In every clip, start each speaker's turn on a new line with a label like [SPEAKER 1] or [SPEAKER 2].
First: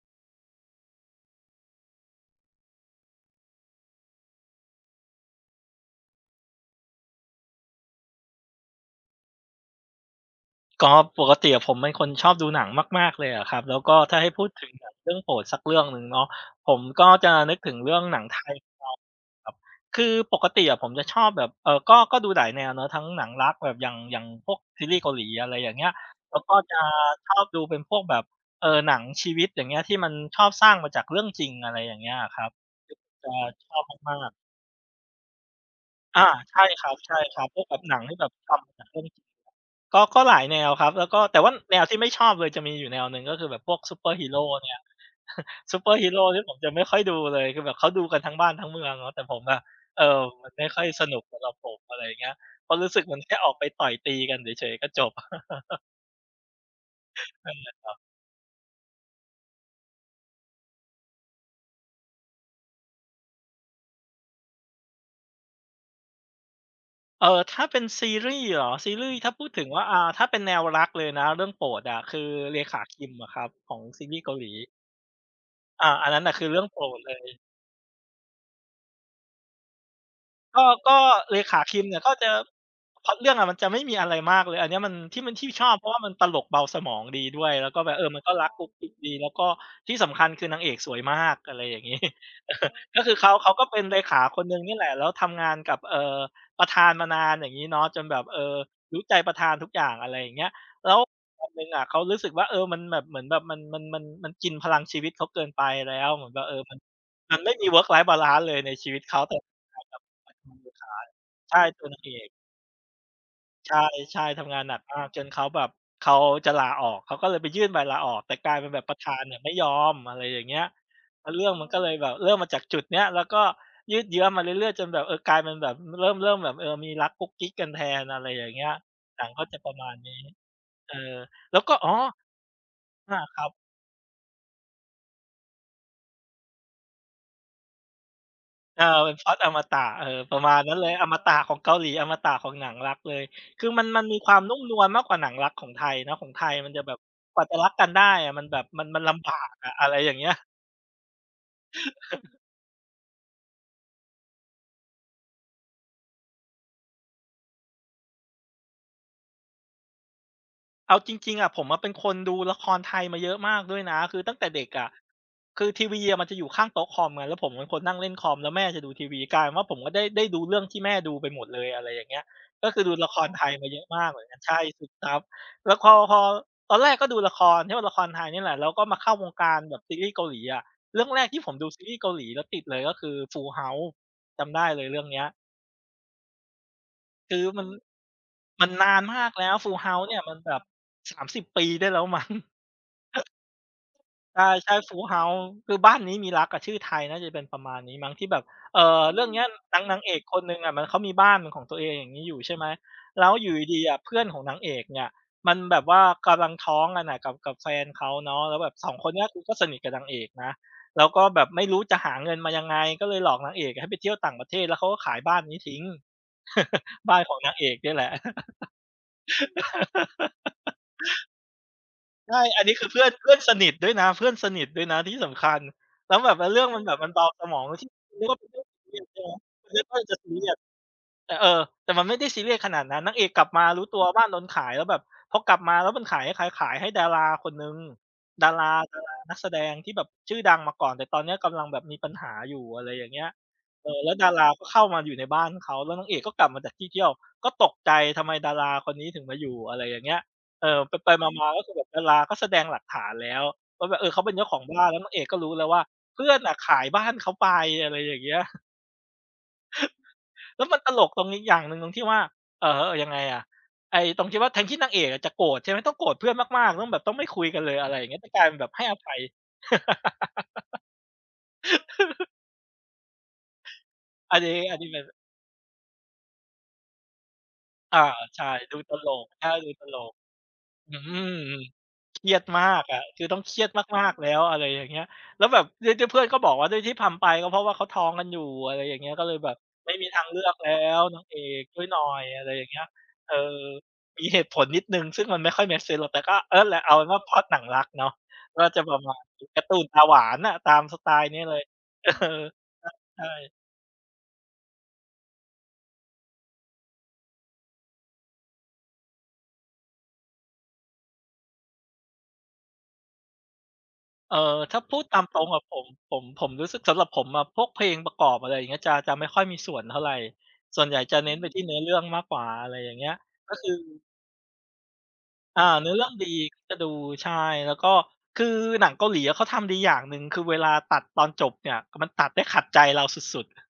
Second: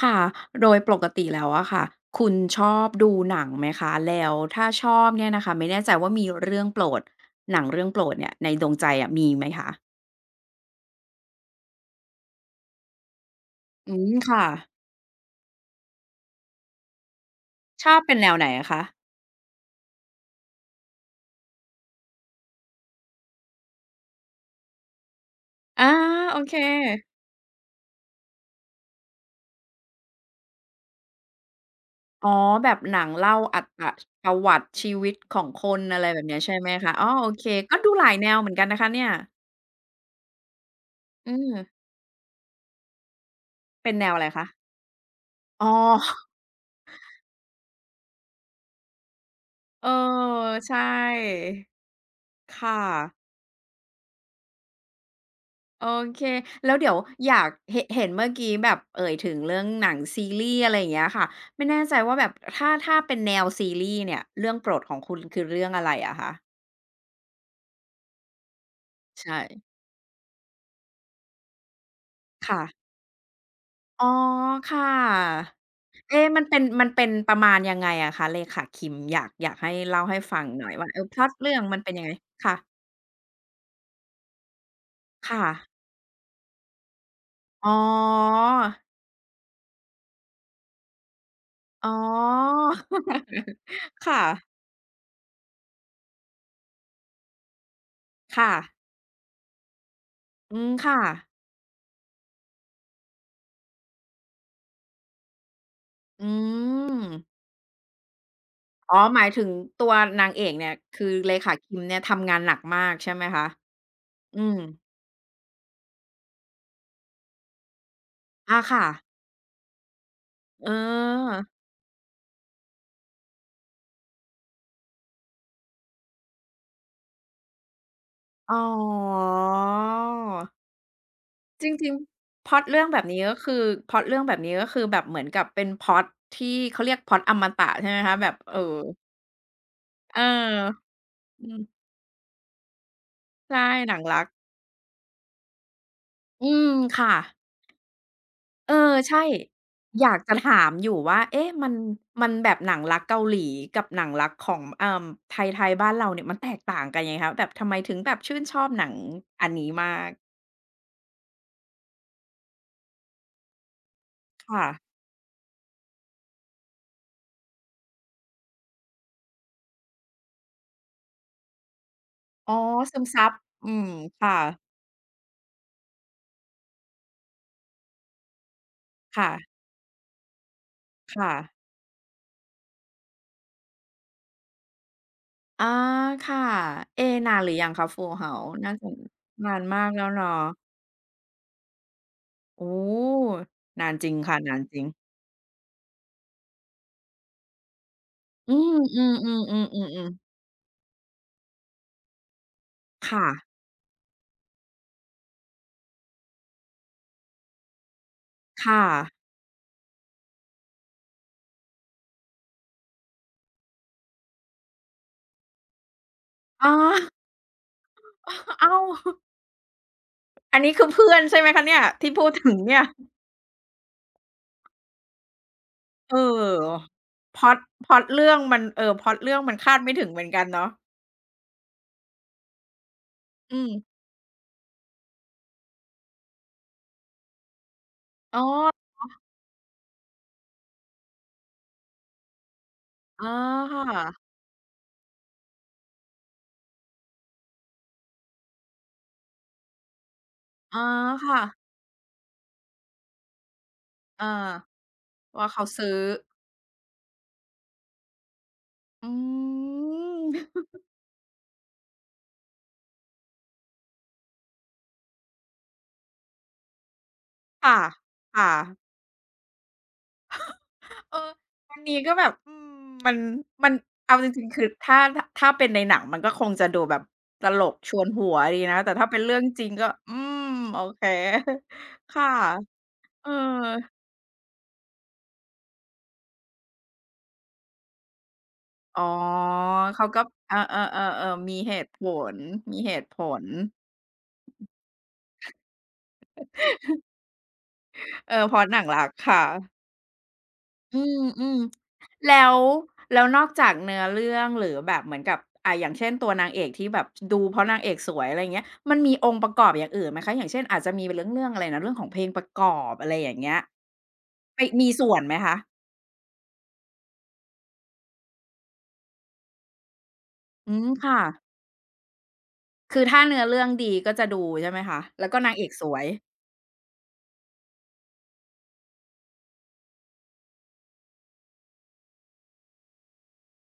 [SPEAKER 1] ค่ะโดยปกติแล้วอะค่ะคุณชอบดูหนังไหมคะแล้วถ้าชอบเนี่ยนะคะไม่แน่ใจว่ามีเรื่องโปรดหนังเรื่องโปรดเนี่ยในดวงใจอะมีไหมคะ
[SPEAKER 2] ก็ปกติอะผมเป็นคนชอบดูหนังมากๆเลยอะครับแล้วก็
[SPEAKER 1] อืม
[SPEAKER 2] ถ้าให้
[SPEAKER 1] ค่ะ
[SPEAKER 2] พูดถึงหนังเรื่องโปรดสักเรื่องหนึ่งเนาะผมก็จะนึกถึง
[SPEAKER 1] ชอ
[SPEAKER 2] เรื่อ
[SPEAKER 1] บ
[SPEAKER 2] ง
[SPEAKER 1] เป็
[SPEAKER 2] ห
[SPEAKER 1] น
[SPEAKER 2] นัง
[SPEAKER 1] แนว
[SPEAKER 2] ไท
[SPEAKER 1] ไหน
[SPEAKER 2] ย
[SPEAKER 1] อะคะ
[SPEAKER 2] ครับคือปกติอะผมจะชอบแบบก็ดูหลายแนวเนาะทั้งหนังรักแบบอย่างพวกซีรีส์เกาหลีอะไรอย่าง
[SPEAKER 1] อา
[SPEAKER 2] เงี้ย
[SPEAKER 1] โอ
[SPEAKER 2] แล้ว
[SPEAKER 1] เค
[SPEAKER 2] ก็จะชอบดูเป็นพวกแบบหนังชีวิตอย่างเงี้ยที่มันชอบสร้างมาจากเรื่องจริงอะไรอย่างเงี้ย
[SPEAKER 1] อ๋อ
[SPEAKER 2] อะครับ
[SPEAKER 1] แบบหนัง
[SPEAKER 2] จะ
[SPEAKER 1] เล่าอร
[SPEAKER 2] ชอบ
[SPEAKER 1] รถ
[SPEAKER 2] มา
[SPEAKER 1] ป
[SPEAKER 2] ก
[SPEAKER 1] ระวัติชีวิตของคนอะไร
[SPEAKER 2] ๆ
[SPEAKER 1] แบบ
[SPEAKER 2] อา
[SPEAKER 1] เนี้ยใช่
[SPEAKER 2] ใช่
[SPEAKER 1] ไหม
[SPEAKER 2] คร
[SPEAKER 1] คะอ๋อโอเค
[SPEAKER 2] ับๆพวกแบ
[SPEAKER 1] ก็
[SPEAKER 2] บ
[SPEAKER 1] ดู
[SPEAKER 2] หนัง
[SPEAKER 1] หลาย
[SPEAKER 2] ที่แบ
[SPEAKER 1] แน
[SPEAKER 2] บ
[SPEAKER 1] วเหมือนกั
[SPEAKER 2] ทำ
[SPEAKER 1] น
[SPEAKER 2] มา
[SPEAKER 1] นะ
[SPEAKER 2] จาก
[SPEAKER 1] คะ
[SPEAKER 2] เรื่
[SPEAKER 1] เนี่
[SPEAKER 2] อง
[SPEAKER 1] ย
[SPEAKER 2] จริง ก็หลายแนวครับแล้วก็
[SPEAKER 1] อื
[SPEAKER 2] แต่ว่าแน
[SPEAKER 1] ม
[SPEAKER 2] วที่ไม่ชอบเลยจะมีอยู่แนวหนึ่งก็คือแบบพวก
[SPEAKER 1] เป็
[SPEAKER 2] ซู
[SPEAKER 1] น
[SPEAKER 2] เป
[SPEAKER 1] แน
[SPEAKER 2] อ
[SPEAKER 1] ว
[SPEAKER 2] ร์
[SPEAKER 1] อะ
[SPEAKER 2] ฮี
[SPEAKER 1] ไร
[SPEAKER 2] โร
[SPEAKER 1] คะ
[SPEAKER 2] เนี่ย
[SPEAKER 1] อ๋อ
[SPEAKER 2] ซูเปอร์ฮีโรที่ผมจะไม่ค่อยดูเลยคือแบบเขาดูกันทั้งบ้านทั้งเมืองเนาะแต่ผมอะ
[SPEAKER 1] เออ
[SPEAKER 2] เออมันไม่
[SPEAKER 1] ใช่
[SPEAKER 2] ค่อยสนุกสำหรับผมอะไรอย่างเงี้ยเพราะ
[SPEAKER 1] ค่ะ
[SPEAKER 2] รู้สึกมันแค่ออกไปต่อยตีกันเฉยๆก็จบ
[SPEAKER 1] โอเค แล้วเดี๋ยวอยากเหน
[SPEAKER 2] เออ
[SPEAKER 1] เห็นเมื่อกี้แบบเอ่ยถึงเรื่องหนังซีรีส์อะไรอย่างเงี้ยค่ะ ไม่แน่ใจว่าแบบถ้าถ้าเป็นแนวซีรีส์เนี่ยเรื่องโปรดของคุณคือเรื่องอะไรอะคะ
[SPEAKER 2] เออถ้าเป็นซีรีส์เหรอซีรีส์ถ้า
[SPEAKER 1] ใช่
[SPEAKER 2] พูดถึงว่าถ้าเป็นแนวรักเลยนะเรื่องโปรดอะคือเร
[SPEAKER 1] ค่ะ
[SPEAKER 2] ขาคิมอะครับของซี
[SPEAKER 1] อ๋อ
[SPEAKER 2] รีส์เกาหลี
[SPEAKER 1] ค่ะ
[SPEAKER 2] อาอันนั้น
[SPEAKER 1] เอ๊ะ
[SPEAKER 2] น่ะ
[SPEAKER 1] มั
[SPEAKER 2] คื
[SPEAKER 1] น
[SPEAKER 2] อ
[SPEAKER 1] เป็
[SPEAKER 2] เรื่
[SPEAKER 1] น
[SPEAKER 2] องโปร
[SPEAKER 1] มัน
[SPEAKER 2] ด
[SPEAKER 1] เป็
[SPEAKER 2] เล
[SPEAKER 1] น
[SPEAKER 2] ย
[SPEAKER 1] ประมาณยังไงอะคะเลขาคิมอยากอยากให้เล่าให้ฟังห
[SPEAKER 2] ก็
[SPEAKER 1] น่อยว่า
[SPEAKER 2] ก็
[SPEAKER 1] พล็อต
[SPEAKER 2] เล
[SPEAKER 1] เรื่อ
[SPEAKER 2] ขา
[SPEAKER 1] งมั
[SPEAKER 2] คิ
[SPEAKER 1] น
[SPEAKER 2] ม
[SPEAKER 1] เป็น
[SPEAKER 2] เนี่ย
[SPEAKER 1] ยังไง
[SPEAKER 2] ก็จะ
[SPEAKER 1] ค่ะ
[SPEAKER 2] พล็อตเรื่องอะมันจะไม่มีอะไรมากเลยอันเนี้ยมันที่มัน
[SPEAKER 1] ค่ะ
[SPEAKER 2] ที่ชอบเพราะว่ามันตลกเบาสมองดีด้วยแล้
[SPEAKER 1] อ๋
[SPEAKER 2] วก็แบบเออมันก็
[SPEAKER 1] อ
[SPEAKER 2] รักกุ๊กกิ๊กดีแล้วก็ที่สำคัญคือนางเอกสวยมากอะไรอย่าง
[SPEAKER 1] อ๋อ
[SPEAKER 2] งี้ เออก็คือ เขาก็เป็นเลขา
[SPEAKER 1] ค่ะ
[SPEAKER 2] คนหนึ่งนี่แหละแล้วทำงานกับประธานมานานอย่างงี้เนาะจนแบบเอ
[SPEAKER 1] ค่ะ
[SPEAKER 2] อรู้ใจประธานทุกอย่างอะไรอย่างเงี้ย
[SPEAKER 1] อืม
[SPEAKER 2] แล้
[SPEAKER 1] ค่ะ
[SPEAKER 2] ววันหนึ่งอะเขารู้สึกว่าเออมันแบบเหมือนแบบมันกินพลังชีวิตเขาเกินไปแล้วเห
[SPEAKER 1] อื
[SPEAKER 2] มือนแบบเออมันมั
[SPEAKER 1] ม
[SPEAKER 2] นไม่มี work life balance เลยในชี
[SPEAKER 1] อ๋อ
[SPEAKER 2] วิต
[SPEAKER 1] ห
[SPEAKER 2] เขา
[SPEAKER 1] มาย
[SPEAKER 2] แต่
[SPEAKER 1] ถึ งตัวนางเอกเนี่ยคือเลขา
[SPEAKER 2] ใช่
[SPEAKER 1] คิม
[SPEAKER 2] ตัว
[SPEAKER 1] เนี่
[SPEAKER 2] นา
[SPEAKER 1] ย
[SPEAKER 2] งเอก
[SPEAKER 1] ทำงานหนักมากใช่ไหมคะ
[SPEAKER 2] ใช่ใช่
[SPEAKER 1] อื
[SPEAKER 2] ทำ
[SPEAKER 1] ม
[SPEAKER 2] งานหนักมากจนเขาแบบเขาจะลาออกเขาก็เลยไปยื่นใบลาออกแต่กลาย
[SPEAKER 1] อา
[SPEAKER 2] เป็นแบบ
[SPEAKER 1] ค่ะ
[SPEAKER 2] ประธานเนี่ยไม่ยอมอะไรอย่างเงี้ย
[SPEAKER 1] เออ
[SPEAKER 2] แล้วเรื่องมันก็เลยแบบเริ่มมาจากจุดเนี้ยแล้วก็ยืดเยื้อมาเรื่อยๆจนแบบเออกลายเป็นแบบเริ่มแบบเออมีรักกุ๊กกิ๊กกันแทนอะไรอย่าง
[SPEAKER 1] อ๋อ
[SPEAKER 2] เงี้ยหนังก็จะประมาณนี้เออแล้ว
[SPEAKER 1] จ
[SPEAKER 2] ก็
[SPEAKER 1] ริ
[SPEAKER 2] อ๋
[SPEAKER 1] ง
[SPEAKER 2] อ
[SPEAKER 1] ๆพล็อตเรื่องแบบ
[SPEAKER 2] อา
[SPEAKER 1] นี้ก็
[SPEAKER 2] ครับ
[SPEAKER 1] คือพล็อตเรื่องแบบนี้ก็คือแบบเหมือนกับเป็นพล็อตที่เขาเรียกพล็อตอมตะใช่ไหมคะแบบ
[SPEAKER 2] เออเป็นพล็อตอมตะเออ
[SPEAKER 1] เออ
[SPEAKER 2] ประมาณนั้นเลยอมตะ
[SPEAKER 1] อื
[SPEAKER 2] ของ
[SPEAKER 1] ม
[SPEAKER 2] เกาหลีอมตะของหนังรักเลยคื
[SPEAKER 1] ใช่
[SPEAKER 2] อมัน
[SPEAKER 1] หนั
[SPEAKER 2] มั
[SPEAKER 1] ง
[SPEAKER 2] นมี
[SPEAKER 1] รัก
[SPEAKER 2] ความนุ่มนวลมากกว่าหนังรักของไทยเนาะของไท
[SPEAKER 1] อื
[SPEAKER 2] ย
[SPEAKER 1] ม
[SPEAKER 2] มันจะแบบ
[SPEAKER 1] ค่ะ
[SPEAKER 2] กว่าจะรักกันได้อะมันแบบ
[SPEAKER 1] เอ
[SPEAKER 2] มัน
[SPEAKER 1] อ
[SPEAKER 2] มัน
[SPEAKER 1] ใช่
[SPEAKER 2] ลำบากอะอะไร
[SPEAKER 1] อ
[SPEAKER 2] อย่า
[SPEAKER 1] ยา
[SPEAKER 2] ง
[SPEAKER 1] ก
[SPEAKER 2] เงี้ย
[SPEAKER 1] จะถามอยู่ว่าเอ๊ะมันมันแบบหนังรักเกาหลีกับหนังรักของไทยๆบ้านเราเนี่ยมันแตกต่างกันยังไงคะแบบทำไมถึงแบบชื่นชอบหนังอันนี้มาก
[SPEAKER 2] เอาจริงๆอะผมอะเป็นคนดูละครไทยมาเยอะมากด้วยนะคือตั้งแต่เด็
[SPEAKER 1] ค่ะ
[SPEAKER 2] กอะคือทีวีอะมันจะอยู่ข้างโต๊ะคอมไงแล้วผมเป็นคนนั่งเล่นคอมแล้วแม่จะดูทีวีกลายเป็นว่าผมก็ได้ดูเรื่องที่แม่ดูไปหมดเลยอะไรอย่างเงี้ย
[SPEAKER 1] อ๋อ
[SPEAKER 2] ก็คือดู
[SPEAKER 1] ซึม
[SPEAKER 2] ละค
[SPEAKER 1] ซั
[SPEAKER 2] ร
[SPEAKER 1] บ
[SPEAKER 2] ไทยมา
[SPEAKER 1] อื
[SPEAKER 2] เยอะ
[SPEAKER 1] ม
[SPEAKER 2] มากเหมือน
[SPEAKER 1] ค่ะ
[SPEAKER 2] กันใช่ซึมซับแล้วพอตอนแรกก็ดูละครที่ว่าละครไทยนี่แหละแล้วก็มาเข้าวงการ
[SPEAKER 1] ค่ะ
[SPEAKER 2] แบบซีรีส์เกาหลีอะเรื่องแรก
[SPEAKER 1] ค่ะ
[SPEAKER 2] ที่ผมดูซีรีส์เกาหลีแล้วติดเลยก็คือ Full House จำได้เลยเรื่องเนี้ย
[SPEAKER 1] อาค่ะเอ๊นา
[SPEAKER 2] คื
[SPEAKER 1] น
[SPEAKER 2] อ
[SPEAKER 1] หรือ
[SPEAKER 2] มัน
[SPEAKER 1] ยังคะ Full House?
[SPEAKER 2] มัน
[SPEAKER 1] น่าจะ
[SPEAKER 2] นานมากแล้
[SPEAKER 1] นา
[SPEAKER 2] ว
[SPEAKER 1] น
[SPEAKER 2] Full
[SPEAKER 1] มากแล้
[SPEAKER 2] House
[SPEAKER 1] ว
[SPEAKER 2] เนี่ย
[SPEAKER 1] เนาะ
[SPEAKER 2] มันแบบ30 ปีได้แล้วมั้ง
[SPEAKER 1] โอ้นานจริงค่ะนาน
[SPEAKER 2] ใช่
[SPEAKER 1] จริง
[SPEAKER 2] ฟ Full House คือบ้านนี้มีรักอะชื่อไทยน่าจะเป็นประมาณนี้มั้งที่แบบ
[SPEAKER 1] อื
[SPEAKER 2] เอ่อเรื่องเนี้ย
[SPEAKER 1] มๆ
[SPEAKER 2] นาง
[SPEAKER 1] ๆ
[SPEAKER 2] นางเอ
[SPEAKER 1] ๆๆๆ
[SPEAKER 2] กคนหนึ่งอะมันเขามีบ้านเป็นของตัวเองอย่างงี้อยู่ใช่ไหม
[SPEAKER 1] ค่ะ
[SPEAKER 2] แล้วอยู่ดีๆอะเพื่อนของนางเอกเนี่ยมันแบบว่ากำลังท้องกันกับกับแฟนเขาเนาะแล้วแบบ
[SPEAKER 1] ค่ะ
[SPEAKER 2] สองคนเนี้ยคือก็สนิทกับนางเอกนะแล้วก็แบบไม่รู้จะหาเงินมายังไงก็เลยหลอกนางเอกอะให้ไปเที่ยวต่างประเทศแล้วเขาก็ขายบ้านนี้ทิ้ง
[SPEAKER 1] อ้า
[SPEAKER 2] บ้านของนางเอกเนี่ยแหละ
[SPEAKER 1] อ้าว อันนี้คือเพื่อนใช่ไหมคะเนี่ยที่พูด
[SPEAKER 2] ใช่
[SPEAKER 1] ถึง
[SPEAKER 2] อันนี้
[SPEAKER 1] เนี่ย
[SPEAKER 2] คือเพื่อนเพื่อนสนิทด้วยนะเพื่อนสนิทด้วยนะที่สำคัญ แล้
[SPEAKER 1] เอ
[SPEAKER 2] วแบบว่าเรื่องมัน
[SPEAKER 1] อ
[SPEAKER 2] แบบมันเบา
[SPEAKER 1] พ
[SPEAKER 2] ส
[SPEAKER 1] ล็อ
[SPEAKER 2] ม
[SPEAKER 1] ต
[SPEAKER 2] องที่
[SPEAKER 1] พล็อต
[SPEAKER 2] นึก
[SPEAKER 1] เรื่อ
[SPEAKER 2] ว่า
[SPEAKER 1] ง
[SPEAKER 2] เป็น
[SPEAKER 1] มั
[SPEAKER 2] เรื่
[SPEAKER 1] น
[SPEAKER 2] องซีเรีย
[SPEAKER 1] พ
[SPEAKER 2] ส
[SPEAKER 1] ล็อตเรื่องมัน
[SPEAKER 2] ใช่
[SPEAKER 1] คา
[SPEAKER 2] ไหม
[SPEAKER 1] ด
[SPEAKER 2] มัน
[SPEAKER 1] ไม่
[SPEAKER 2] ก็
[SPEAKER 1] ถึง
[SPEAKER 2] จะ
[SPEAKER 1] เหมือ
[SPEAKER 2] ซี
[SPEAKER 1] นกั
[SPEAKER 2] เรี
[SPEAKER 1] น
[SPEAKER 2] ยส
[SPEAKER 1] เนาะ
[SPEAKER 2] แต่แต่มันไม่ได้ซีเรียสขนาดนั้นนางเอกกลับ
[SPEAKER 1] อื
[SPEAKER 2] มา
[SPEAKER 1] ม
[SPEAKER 2] รู้ตัวบ้านโดนขายแล้วแบบพอกลับมาแล้วมันขายให้ใครขายให้ดาราคนหนึ่ง
[SPEAKER 1] อ๋อ
[SPEAKER 2] ดารานักแสดงที่แบบชื่อดังมาก่อนแต่ตอนเนี้ยกำลังแบบมีปัญหาอยู่อะไรอย่างเงี้
[SPEAKER 1] อ๋
[SPEAKER 2] ย
[SPEAKER 1] อค
[SPEAKER 2] เออแล้ว
[SPEAKER 1] ่ะ
[SPEAKER 2] ดาราก็เข้ามาอยู่ในบ้านเขาแล้วนางเอกก็กลับมาจากที่เที่ยวก็ตกใจทำไมดาราคนนี้ถึงมาอยู่อะไรอย่างเงี้ยเออ
[SPEAKER 1] อ๋อ
[SPEAKER 2] ไปๆ
[SPEAKER 1] ค่ะ
[SPEAKER 2] มาๆก็คือแบบดาราก็แสดงหลักฐานแล้วว่าแบบเออเขาเป็
[SPEAKER 1] อา
[SPEAKER 2] นเจ้าของบ้านแล้วนางเอกก็
[SPEAKER 1] ว่า
[SPEAKER 2] รู้แล้
[SPEAKER 1] เขา
[SPEAKER 2] วว่า
[SPEAKER 1] ซื้อ
[SPEAKER 2] เพื่อนน่ะขายบ้านเขาไปอะไรอย่างเงี้ย
[SPEAKER 1] อืม
[SPEAKER 2] แล้วมันตลกตรงนี้อย่างหนึ่งตรงที่ว่า เอ่อยังไงอะไอ้ตรงที่ว่าแทนที่นางเอกอะจะโกรธใช่ไหมต้องโกรธเพื่อนมากๆต้องแบบต้องไม่คุยกันเลย
[SPEAKER 1] ค่ะ
[SPEAKER 2] อะไรอย่างเงี้ยแต่
[SPEAKER 1] ค
[SPEAKER 2] กลายเป็นแบบให้
[SPEAKER 1] ่ะ
[SPEAKER 2] อภัย
[SPEAKER 1] เอออันนี้ก็แบบอืมมันมันเอาจริงๆคือ
[SPEAKER 2] อันนี้
[SPEAKER 1] ถ้า
[SPEAKER 2] มัน
[SPEAKER 1] ถถ้าเป็นในหนังมันก็คงจะดูแบบตลกช
[SPEAKER 2] อา
[SPEAKER 1] วนหัว
[SPEAKER 2] ใช่
[SPEAKER 1] ดี
[SPEAKER 2] ดู
[SPEAKER 1] นะ
[SPEAKER 2] ต
[SPEAKER 1] แต่
[SPEAKER 2] ล
[SPEAKER 1] ถ้าเป็น
[SPEAKER 2] ก
[SPEAKER 1] เรื่อง
[SPEAKER 2] ใช่
[SPEAKER 1] จริ
[SPEAKER 2] ดู
[SPEAKER 1] ง
[SPEAKER 2] ต
[SPEAKER 1] ก็
[SPEAKER 2] ลก
[SPEAKER 1] อืมโอ
[SPEAKER 2] อื
[SPEAKER 1] เค
[SPEAKER 2] ม เค
[SPEAKER 1] ค่ะ
[SPEAKER 2] รียดมากอะคื
[SPEAKER 1] เอ
[SPEAKER 2] อ
[SPEAKER 1] อ
[SPEAKER 2] ต้องเครียดมากๆแล้วอะไรอย่างเงี้ยแล้วแบบด้วยเพื่อนก็บอกว่าด้วยที่ทำไปก็เพราะว่าเขาท้องกันอยู่อะไรอย่าง
[SPEAKER 1] อ๋อ
[SPEAKER 2] เงี้ยก็เลยแบบไม่
[SPEAKER 1] เขา
[SPEAKER 2] มี
[SPEAKER 1] ก็
[SPEAKER 2] ทางเลือ
[SPEAKER 1] เอ
[SPEAKER 2] ก
[SPEAKER 1] อ
[SPEAKER 2] แล้วนางเอ
[SPEAKER 1] ๆๆๆมี
[SPEAKER 2] ก
[SPEAKER 1] เห
[SPEAKER 2] ช่วย
[SPEAKER 1] ตุ
[SPEAKER 2] หน่
[SPEAKER 1] ผ
[SPEAKER 2] อย
[SPEAKER 1] ล
[SPEAKER 2] อะไรอย่าง
[SPEAKER 1] มี
[SPEAKER 2] เงี้ย
[SPEAKER 1] เหตุผ
[SPEAKER 2] เออ
[SPEAKER 1] ล
[SPEAKER 2] มีเหตุผลนิดหนึ่งซึ่งมันไม่ค่อย make sense หรอกแต่ก็เออแหละเอาเป็นว่าพล็อตหนังรักเนาะ
[SPEAKER 1] เออเพ
[SPEAKER 2] ก็
[SPEAKER 1] ราะหนั
[SPEAKER 2] จะ
[SPEAKER 1] ง
[SPEAKER 2] ป
[SPEAKER 1] รั
[SPEAKER 2] ระ
[SPEAKER 1] ก
[SPEAKER 2] มาณ
[SPEAKER 1] ค่ะ
[SPEAKER 2] นี้การ์ตูนตาหวานน่ะตามส
[SPEAKER 1] อื
[SPEAKER 2] ไตล์นี้เล
[SPEAKER 1] ม
[SPEAKER 2] ย เอ
[SPEAKER 1] ๆ
[SPEAKER 2] อ
[SPEAKER 1] แล้วแล้ว
[SPEAKER 2] ใช่
[SPEAKER 1] นอกจากเนื้อเรื่องหรือแบบเหมือนกับอ่าอย่างเช่นตัวนางเอกที่แบบดูเพราะนางเอกสวยอะไรอย่างเงี้ยมันมีองค์ประกอบอย่างอื่นไหมคะอย่างเช่นอาจจะมีเรื่องเรื่องอะไรนะเรื่องของเพลงประกอบอะไรอย่างเงี้ย
[SPEAKER 2] เอ่อ
[SPEAKER 1] ไป
[SPEAKER 2] ถ้า
[SPEAKER 1] มี
[SPEAKER 2] พูด
[SPEAKER 1] ส่ว
[SPEAKER 2] ตา
[SPEAKER 1] น
[SPEAKER 2] ม
[SPEAKER 1] ไหม
[SPEAKER 2] ตรง
[SPEAKER 1] คะ
[SPEAKER 2] อะผมรู้สึกสำหรับผมอะพวกเพลงประกอบอะไรอย่างเงี้ยจะไม่ค่อยมีส่วนเท่าไร
[SPEAKER 1] อื
[SPEAKER 2] ส่ว
[SPEAKER 1] ม
[SPEAKER 2] นใหญ่จะ
[SPEAKER 1] ค่ะ
[SPEAKER 2] เน้นไปที่เนื้อเรื่องมากกว่าอะไรอย่าง
[SPEAKER 1] คือ
[SPEAKER 2] เงี้ย
[SPEAKER 1] ถ้าเนื้อ
[SPEAKER 2] ก็
[SPEAKER 1] เรื่อ
[SPEAKER 2] คื
[SPEAKER 1] ง
[SPEAKER 2] อ
[SPEAKER 1] ดีก็จะดูใช่ไหมคะแล้วก็นาง
[SPEAKER 2] อ่า
[SPEAKER 1] เอกส
[SPEAKER 2] เนื้อ
[SPEAKER 1] วย
[SPEAKER 2] เรื่องดีก็จะดูใช่แล้วก็คือหนังเกาหลีอะเขาทำดีอย่างหนึ่งคือเวลาตัดตอนจบเนี่ยมันตัดได้ขัดใจเราสุดๆ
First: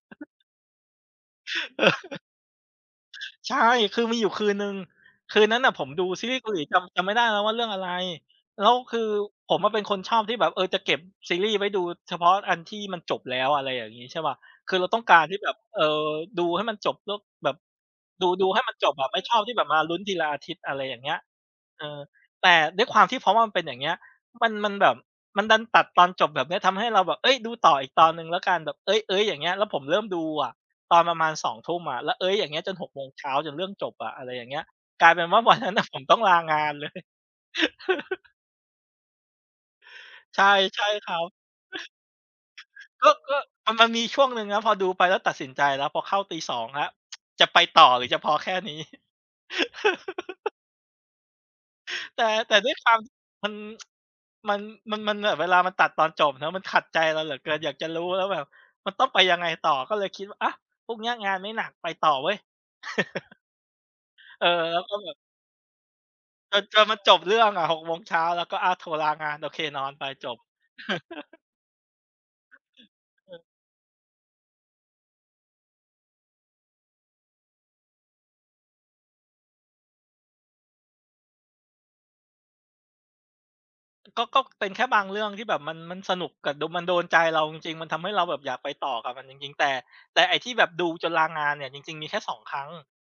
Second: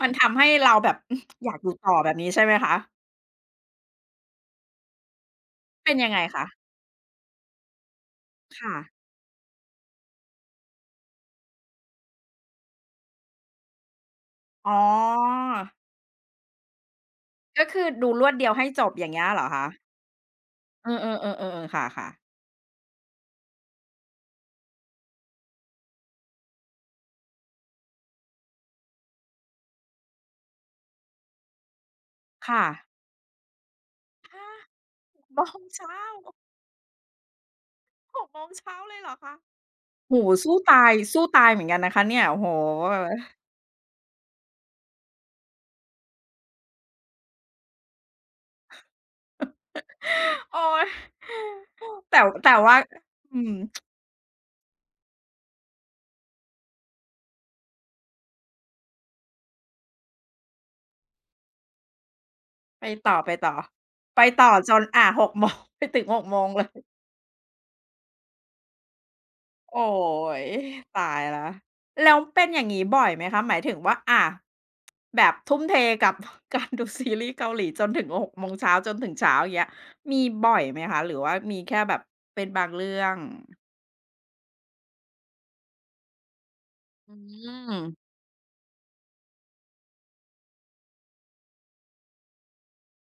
[SPEAKER 1] มันทำให้เราแบบอยากดูต่อแบบนี้ใช่ไหมคะ
[SPEAKER 2] ใช่คือมีอยู่คืนหนึ่งคืนนั้นน่ะผม
[SPEAKER 1] เป็น
[SPEAKER 2] ดู
[SPEAKER 1] ยังไง
[SPEAKER 2] ซีรีส์
[SPEAKER 1] คะ
[SPEAKER 2] เกาหลีจำไม่ได้แล้วว่าเรื่องอะไรแล้ว
[SPEAKER 1] ค่ะ
[SPEAKER 2] คือผมอะเป็นคนชอบที่แบบเออจะเก็บซีรีส์ไว้ดูเฉพาะอันที่มันจบแล้วอะไรอย่างงี้ใช่เปล่า
[SPEAKER 1] อ๋
[SPEAKER 2] คือเราต้องการที่
[SPEAKER 1] อ
[SPEAKER 2] แบบดูให้มันจบแล้วแบบ
[SPEAKER 1] ก็คือดูรวด
[SPEAKER 2] ดู
[SPEAKER 1] เดียว
[SPEAKER 2] ให้
[SPEAKER 1] ให้
[SPEAKER 2] มัน
[SPEAKER 1] จ
[SPEAKER 2] จบ
[SPEAKER 1] บอ
[SPEAKER 2] อะ
[SPEAKER 1] ย่าง
[SPEAKER 2] ไม่
[SPEAKER 1] เงี้ย
[SPEAKER 2] ชอบ
[SPEAKER 1] เหรอ
[SPEAKER 2] ที่แบบ
[SPEAKER 1] คะ
[SPEAKER 2] มาลุ้นทีละอาทิตย์อะไร
[SPEAKER 1] เอ
[SPEAKER 2] อย่างเงี้ย
[SPEAKER 1] อๆๆๆๆค
[SPEAKER 2] เออ
[SPEAKER 1] ่ะๆ
[SPEAKER 2] แต่ด้วยความที่เพราะว่ามันเป็นอย่างเงี้ยมันมันแบบมันดันตัดตอนจบแบบเนี้ยทำให้เราแบบเฮ้ยดูต่ออีกตอนหนึ่งแล้วกันแบบเอ๊ยๆอย่างเงี้ยแล้วผมเริ่มดูอะ ตอนประมาณ2ทุ่มอะแล้วเอ๊ยอย่างเงี้ย
[SPEAKER 1] ค่ะ
[SPEAKER 2] จน6โมงเช้าจนเรื่องจบอะอะไรอย่า
[SPEAKER 1] ฮะ
[SPEAKER 2] งเงี้ยกลาย
[SPEAKER 1] ห
[SPEAKER 2] เป็น
[SPEAKER 1] ก
[SPEAKER 2] ว่า วั
[SPEAKER 1] โม
[SPEAKER 2] น
[SPEAKER 1] ง
[SPEAKER 2] นั้นน่ะผ
[SPEAKER 1] เช้า
[SPEAKER 2] มต้องลางานเลย
[SPEAKER 1] หก6มงเช้าเลยเหรอคะโอ้โฮ
[SPEAKER 2] ใช่
[SPEAKER 1] สู้
[SPEAKER 2] ใช่
[SPEAKER 1] ตาย
[SPEAKER 2] ครั
[SPEAKER 1] สู้ตา
[SPEAKER 2] บ
[SPEAKER 1] ยเหมือนกันนะคะเนี่ยโอ้โฮ
[SPEAKER 2] ก็มันมีช่วงหนึ่งนะพอดูไปแล้วตัดสินใจแล้วพอเข้าตี2แล้วจะไปต่อหรือจะพอแค่นี้
[SPEAKER 1] โอ๊ยแต่
[SPEAKER 2] แต่
[SPEAKER 1] แต่
[SPEAKER 2] แต่ด้วย
[SPEAKER 1] ว่า
[SPEAKER 2] ความ
[SPEAKER 1] อื
[SPEAKER 2] มัน
[SPEAKER 1] ม
[SPEAKER 2] มันมันแบบเวลามันตัดตอนจบเนาะมันขัดใจเราเหลือเกินอยากจะรู้แล้วแบบมันต้องไปยังไงต่อก็เลยคิดว่าอะพรุ่งเนี้ยงานไม่หนักไปต่อเว้ย
[SPEAKER 1] ไปต่อๆไป
[SPEAKER 2] เออ
[SPEAKER 1] ต่อจ
[SPEAKER 2] แล้ว
[SPEAKER 1] น
[SPEAKER 2] ก็
[SPEAKER 1] อ่า6โมงไปถึง6โมงเล
[SPEAKER 2] จ
[SPEAKER 1] ย
[SPEAKER 2] นมันจบเรื่องอะหกโมงเช้าแล้วก็อาโทรลางานโอเคนอ
[SPEAKER 1] โอ๊
[SPEAKER 2] นไปจบ
[SPEAKER 1] ยตาย แล้วแล้วเป็นอย่างงี้บ่อยไหมคะหมายถึงว่าอ่าแบบทุ่มเทกับ การดูซีรีส์เกาหลีจนถึง6โมงเช้าจนถึงเช้าอย่างเงี้ยมีบ่อยไหมคะหรือว่ามีแค่แบบเป็นบางเรื่อง
[SPEAKER 2] ก็เป็นแค่บางเรื่องที่แบบมันสนุกกับโดน
[SPEAKER 1] อื
[SPEAKER 2] ใจเราจริงๆมันทำ
[SPEAKER 1] ม
[SPEAKER 2] ให้เราแบบอยากไปต่อกับมันจริงๆแต่แต่ไอ้ที่แบบดูจนลางานเนี่ยจริงๆมีแค่สองครั้ง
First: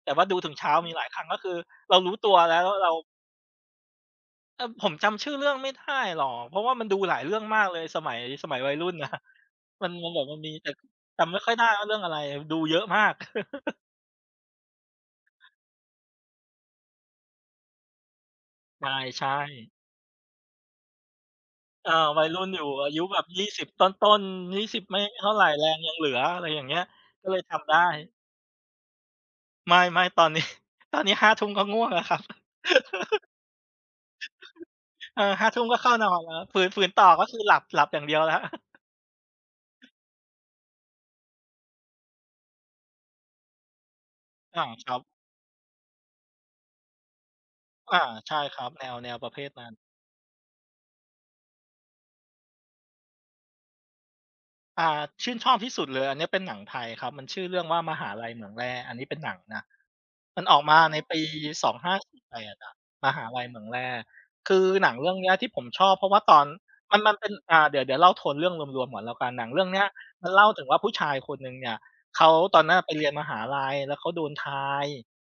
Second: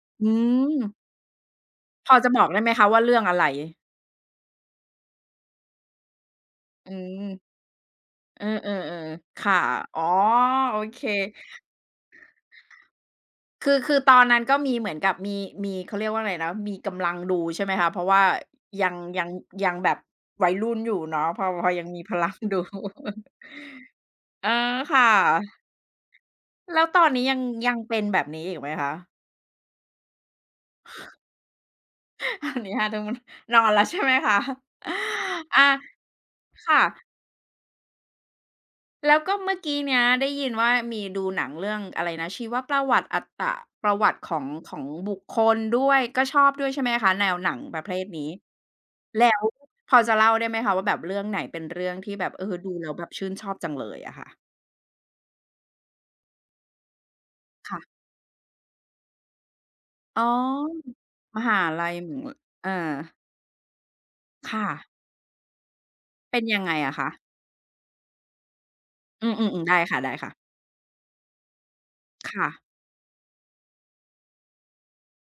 [SPEAKER 2] แต่ว่า
[SPEAKER 1] อื
[SPEAKER 2] ดูถึง
[SPEAKER 1] ม
[SPEAKER 2] เช้ามีหลายครั้งก็คือเรา
[SPEAKER 1] พ
[SPEAKER 2] รู้
[SPEAKER 1] อจะ
[SPEAKER 2] ตัว
[SPEAKER 1] บอก
[SPEAKER 2] แล้
[SPEAKER 1] ได้
[SPEAKER 2] ว
[SPEAKER 1] ไหมคะ
[SPEAKER 2] เรา
[SPEAKER 1] ว่าเรื่องอะไร
[SPEAKER 2] เออผมจำชื่อเรื่องไม่ได้หรอกเพราะว่ามัน
[SPEAKER 1] อื
[SPEAKER 2] ดูห
[SPEAKER 1] ม
[SPEAKER 2] ลายเรื่องมากเลย
[SPEAKER 1] เอ
[SPEAKER 2] สมัย
[SPEAKER 1] อ
[SPEAKER 2] วัยรุ่นอะ
[SPEAKER 1] ๆๆค่ะ
[SPEAKER 2] มัน
[SPEAKER 1] อ๋อ
[SPEAKER 2] มันแบบมันมีแต่
[SPEAKER 1] โอเค
[SPEAKER 2] จำไม่ค่อยได้ว่าเรื่องอะไรดูเยอะมาก
[SPEAKER 1] คือคือตอนนั้นก็มีเหมือนกับมีมีเขาเรียกว่าอะไรนะมีกำลังดูใช่ไหมคะเพราะว่ายัง ยัง
[SPEAKER 2] ใช่
[SPEAKER 1] ยัง
[SPEAKER 2] ๆ
[SPEAKER 1] แบบวัยรุ่นอยู่เนาะพอพอยัง
[SPEAKER 2] อา
[SPEAKER 1] มีพ
[SPEAKER 2] วัย
[SPEAKER 1] ลัง
[SPEAKER 2] รุ่นอ
[SPEAKER 1] ดู
[SPEAKER 2] ยู่อายุแบบ20ต้น
[SPEAKER 1] เออ
[SPEAKER 2] ๆ20ไม่
[SPEAKER 1] ค่ะ
[SPEAKER 2] เท่าไรแรงยังเหลืออะไรอย่างเงี้
[SPEAKER 1] แล้
[SPEAKER 2] ย
[SPEAKER 1] วตอนนี้
[SPEAKER 2] ก็เล
[SPEAKER 1] ยัง
[SPEAKER 2] ยทำ
[SPEAKER 1] ยัง
[SPEAKER 2] ได้
[SPEAKER 1] เป็นแบบนี้อีกไหมคะ
[SPEAKER 2] ไม่ๆตอนนี้ ตอนนี้ห้าทุ่มก็ง่วงแล้วครับ
[SPEAKER 1] อันนี้5ทุ่ม นอนแล้วใช่ไหมคะ
[SPEAKER 2] เออห้าทุ่ม
[SPEAKER 1] อา
[SPEAKER 2] ก็เข้านอนแล้วฝื
[SPEAKER 1] ค่ะ
[SPEAKER 2] นต่อก็คือหลับอย่างเดียวแล้ว
[SPEAKER 1] แล้วก็เมื่อกี้เนี้ยได้ยินว่ามีดูหนังเรื่องอะไรนะชีวประวัติอัตประวัติของ
[SPEAKER 2] อา
[SPEAKER 1] ของ
[SPEAKER 2] ครับ
[SPEAKER 1] บุคคลด้วยก็ชอบด้วยใช่ไหมคะแนวหนังประเภ
[SPEAKER 2] อา
[SPEAKER 1] ทนี้
[SPEAKER 2] ใช่ครับแนวประ
[SPEAKER 1] แล้
[SPEAKER 2] เภ
[SPEAKER 1] ว
[SPEAKER 2] ทนั้น
[SPEAKER 1] พอจะเล่าได้ไหมคะว่าแบบเรื่องไหนเป็นเรื่องที่แบบดูแล้วแบบชื่นชอบจังเลยอะค่ะ
[SPEAKER 2] อ่าชื่นชอบที่สุดเลยอันเนี้ยเป็นหนังไทยครับมันชื่อเรื่องว่าม
[SPEAKER 1] ค่ะ
[SPEAKER 2] หาลัยเหมืองแร่อันนี้เป็นหนังนะ
[SPEAKER 1] อ๋อ
[SPEAKER 2] มันออกมาในปี
[SPEAKER 1] มหาลัยเหมือง
[SPEAKER 2] 2548องห้าสี่แปด
[SPEAKER 1] เอ
[SPEAKER 2] อะ
[SPEAKER 1] อ
[SPEAKER 2] มหาลัยเหมืองแร่คือ
[SPEAKER 1] ค่ะ
[SPEAKER 2] หนังเรื่องเนี้ยที่ผมชอบเพราะว่าต
[SPEAKER 1] เป็
[SPEAKER 2] อ
[SPEAKER 1] น
[SPEAKER 2] น
[SPEAKER 1] ยังไงอะ
[SPEAKER 2] มัน
[SPEAKER 1] คะ
[SPEAKER 2] มันเป็นเดี๋ยวเล่าโทนเรื่องรวมๆก่อนแล้ว
[SPEAKER 1] อื
[SPEAKER 2] กันหนังเรื่
[SPEAKER 1] มๆ
[SPEAKER 2] อ
[SPEAKER 1] ๆ
[SPEAKER 2] ง
[SPEAKER 1] ได้
[SPEAKER 2] เนี้ย
[SPEAKER 1] ค
[SPEAKER 2] มันเล่า
[SPEAKER 1] ่ะ
[SPEAKER 2] ถึงว่าผู้ชายคนหนึ่งเนี่ยเขา
[SPEAKER 1] ๆค่ะ
[SPEAKER 2] ตอนนั้นไปเรียนมหาลัยแล้วเขาโดนทาย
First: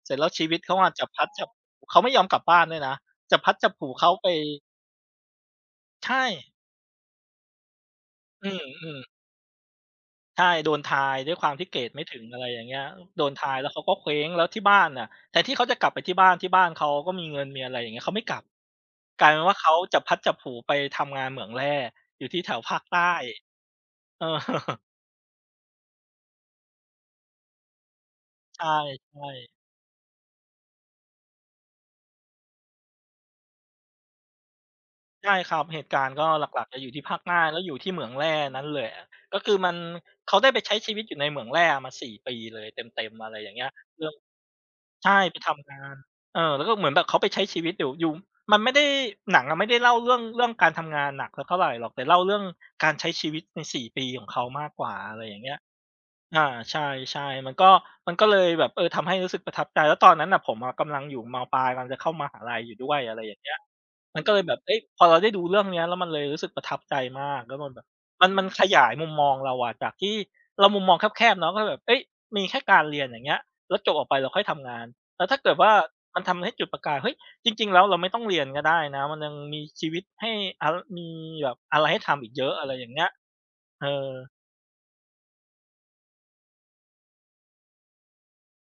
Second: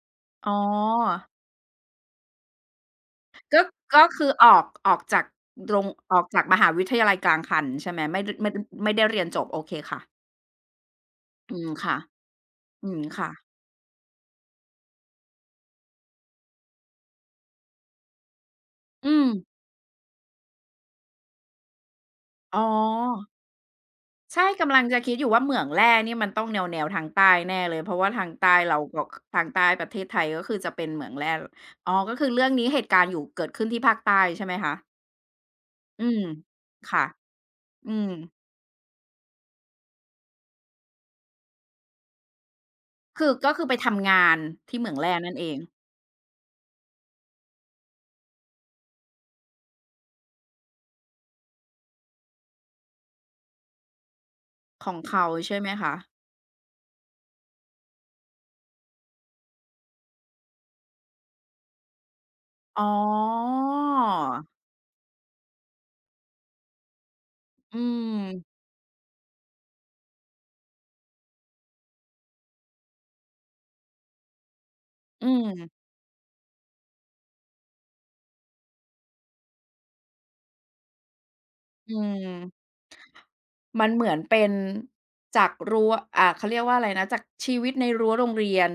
[SPEAKER 2] เสร็จแล้วชี
[SPEAKER 1] อ๋อ
[SPEAKER 2] วิตเขาอะจับพลัดจับเขาไม่ยอมกลับบ้านด้วยนะจับพลัด
[SPEAKER 1] ก็
[SPEAKER 2] จับผลู
[SPEAKER 1] ก็
[SPEAKER 2] เขา
[SPEAKER 1] คื
[SPEAKER 2] ไป
[SPEAKER 1] อออกออกจากโรงออ
[SPEAKER 2] ใช่
[SPEAKER 1] กจากมหาวิทยาลัยกลางคันใช่ไหมไม่ด
[SPEAKER 2] อื
[SPEAKER 1] ไม่ดไม่
[SPEAKER 2] ม
[SPEAKER 1] ได้
[SPEAKER 2] ๆ
[SPEAKER 1] เรียนจบ โอเคค่ะ
[SPEAKER 2] ใช่โดนทายด้วยความ
[SPEAKER 1] อื
[SPEAKER 2] ที่
[SPEAKER 1] ม
[SPEAKER 2] เกรด
[SPEAKER 1] ค่ะ
[SPEAKER 2] ไม่ถึงอะไรอย่างเงี้ย
[SPEAKER 1] อืม
[SPEAKER 2] โด
[SPEAKER 1] ค่ะ
[SPEAKER 2] นทายแล้วเขาก็เคว้งแล้วที่บ้านน่ะแทนที่เขาจะกลับไปที่บ้านเขาก็มีเงินมีอะไรอย่างเงี้ยเขาไม่กลับ
[SPEAKER 1] อื
[SPEAKER 2] กลา
[SPEAKER 1] ม
[SPEAKER 2] ยเป็นว่าเขาจับพลัดจับผลูไปทำงานเหมืองแร่อยู่ที่แถ
[SPEAKER 1] อ๋
[SPEAKER 2] ว
[SPEAKER 1] อ
[SPEAKER 2] ภาคใต้เออ
[SPEAKER 1] ใช่กำ ลังจะคิดอยู่ว่าเหมืองแร่นี่มันต้องแนวๆทางใต้แน่เลยเพราะว่าทางใต้
[SPEAKER 2] ใช่
[SPEAKER 1] เราก็ทาง
[SPEAKER 2] ๆ
[SPEAKER 1] ใต้ประเทศไทยก็คือจะเป็นเหมืองแร่อ๋อก็คือเรื่องนี้เหตุการณ์อยู่เกิดขึ้นที่ภาคใต้ใช่ไหมคะ
[SPEAKER 2] ใช่ครับเหตุกา
[SPEAKER 1] อื
[SPEAKER 2] รณ์
[SPEAKER 1] ม
[SPEAKER 2] ก็หลักๆจะอยู่ที่
[SPEAKER 1] ค่ะ
[SPEAKER 2] ภาคใต้แล้วอยู่
[SPEAKER 1] อื
[SPEAKER 2] ที่เหมือ
[SPEAKER 1] ม
[SPEAKER 2] งแร่นั้นเลยอะก็คือมันเขาได้ไปใช้ชีวิตอยู่ในเหมืองแร่มา4 ปีเลยเต็มๆ
[SPEAKER 1] คื
[SPEAKER 2] อะ
[SPEAKER 1] อ
[SPEAKER 2] ไรอ
[SPEAKER 1] ก็
[SPEAKER 2] ย่าง
[SPEAKER 1] คื
[SPEAKER 2] เงี้
[SPEAKER 1] อ
[SPEAKER 2] ย
[SPEAKER 1] ไป
[SPEAKER 2] เริ่
[SPEAKER 1] ทำ
[SPEAKER 2] ม
[SPEAKER 1] งานที่เหมืองแร่
[SPEAKER 2] ใช่
[SPEAKER 1] นั่
[SPEAKER 2] ไป
[SPEAKER 1] นเอง
[SPEAKER 2] ทำงานเออแล้วก็เหมือนแบบเขาไปใช้ชีวิตอยู่มันไม่ได้หนังอะไม่ได้เล่าเรื่องการทำงานหนักสักเท่าไรหรอกแต่เล่าเรื่องการใช้ชีวิตใน4ปีของเขามากก
[SPEAKER 1] ข
[SPEAKER 2] ว่า
[SPEAKER 1] อง
[SPEAKER 2] อะไร
[SPEAKER 1] เขา
[SPEAKER 2] อย่างเงี้ย
[SPEAKER 1] ใช่ไหมคะ
[SPEAKER 2] อาใช่ๆมันก็มันก็เลยแบบเออทำให้รู้สึกประทับใจแล้วตอนนั้นน่ะผมอะกำลังอยู่มปลายกำลังจะเข้ามหาลัยอยู่
[SPEAKER 1] อ๋อ
[SPEAKER 2] ด้วยอะไรอย่างเงี้ยมันก็เลยแบบเฮ้ยพอเราได้ดูเรื่องเนี้ยแล้วมันเลยรู้สึกประทับใจมากแล้วมัน
[SPEAKER 1] อื
[SPEAKER 2] แบบมัน
[SPEAKER 1] ม
[SPEAKER 2] ขยายมุมมองเราอะจากที่เรามุมมองแคบๆเนาะก็แบบเฮ้ยมีแค่การเรียนอย่างเงี้ยแล้วจบออกไปเราค่อยทำงานแล้
[SPEAKER 1] อื
[SPEAKER 2] วถ้า
[SPEAKER 1] ม
[SPEAKER 2] เกิดว่ามันทำให้จุดประกายเฮ้ยจริงๆแล้วเราไม่ต้องเรียนก็ได้นะมันยังมีชีวิตให้อามีแบบอะไร
[SPEAKER 1] อื
[SPEAKER 2] ให้ทำอีกเยอะอะ
[SPEAKER 1] ม
[SPEAKER 2] ไรอย่างเงี้ยเอ
[SPEAKER 1] มันเห
[SPEAKER 2] อ
[SPEAKER 1] มือนเป็นจากรั้วเขาเรียกว่าอะไรนะจากชีวิตในรั้วโรงเรียน